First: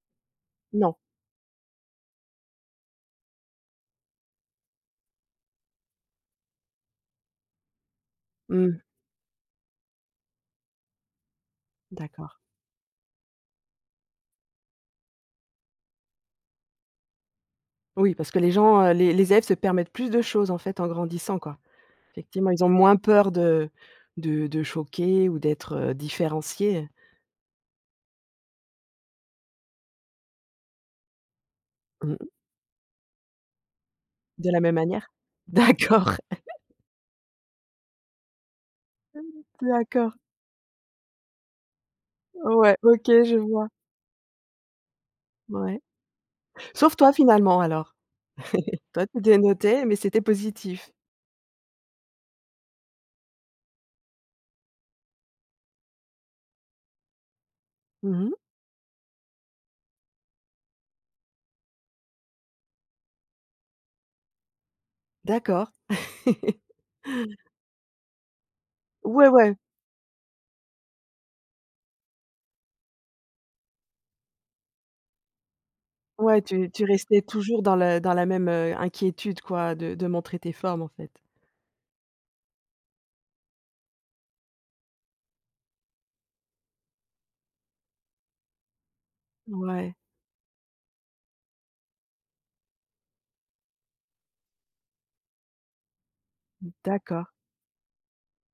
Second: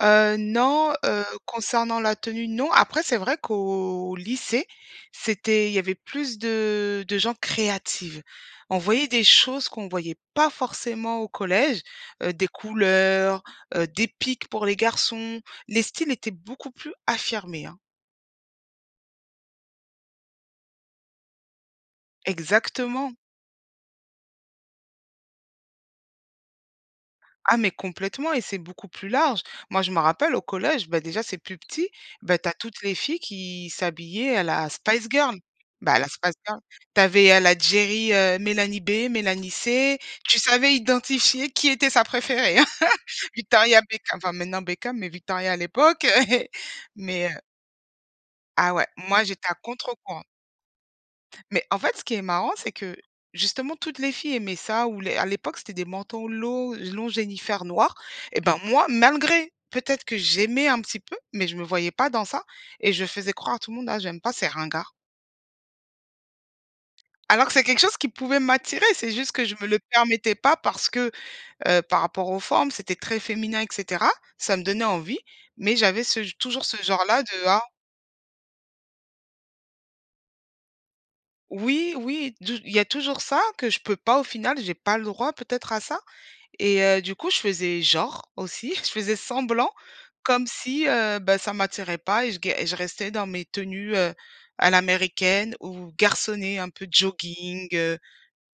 Heu, Non. non, heu, concernant la tenue, non. Après c'est vrai qu'au lycée, c'était il y avait plus de de gens créatives. On Mmh. voyait des choses qu'on voyait pas forcément au collège, D'accord. heu, des couleurs, heu, des pics pour les garçons, les styles étaient beaucoup plus affirmés, hein. Oui, parce que les gens, heu, les les élèves se permettent plus de choses en fait en grandissant, quoi. Effectivement, ils ont moins Exactement. peur de de de choquer ou d'être différenciés. Ah mais complètement et c'est beaucoup plus large. Moi je me rappelle au collège- bah déjà c'est plus petit- Mmh. bah tu as toutes les filles qui s'habillaient à De la la même Spice manière Girl. Bah à la d'accord. Spice Girl. Tu avais, heu, la Geri, heu, Mélanie B, Mélanie C, D'accord. tu savais identifier qui était sa préférée, hein. Ouais, OK, je vois. Victoria Beckam, enfin maintenant Beckam, mais Victoria à Mouais. l'époque. Sauf toi Mais heu finalement alors. Ah ouais, Toi tu moi j'étais à dénotais, mais c'était contre-courant. positif. Mais en fait ce qui est marrant c'est que, justement toutes les filles aimaient ça ou les à l'époque c'était des manteaux lo longs Jennyfer noirs Mmh mh. et ben moi malgré, peut-être que j'aimais un petit peu, mais je me voyais pas dans ça et je faisais croire à tout monde: «Ah j'aime pas c'est ringards». D'accord. Alors que c'est quelque chose qui pouvait m'attirer, c'est Ouais, juste que je ouais. me le permettais pas parce que, heu, par rapport aux formes, c'était très féminin et cetera. Ça me donnait envie, mais j'avais ce Ouais, toujours tu ce tu restais genre-là de ah toujours dans le dans la même inquiétude quoi de de montrer tes formes, en fait. Oui oui du il y a toujours ça que je peux pas au final, j'ai pas le droit peut-être à ça et heu, du coup je faisais genre aussi, je faisais semblant Ouais. comme si, heu, bah ça m'attirait pas et je g je restais dans mes tenues, heu, à l'américaine ou garçonnées un peu D'accord. jogging, heu,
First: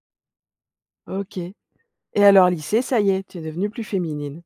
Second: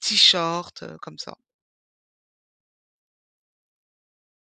t-shirts, heu, comme ça. OK et alors lycée, ça y tu es devenue plus féminine.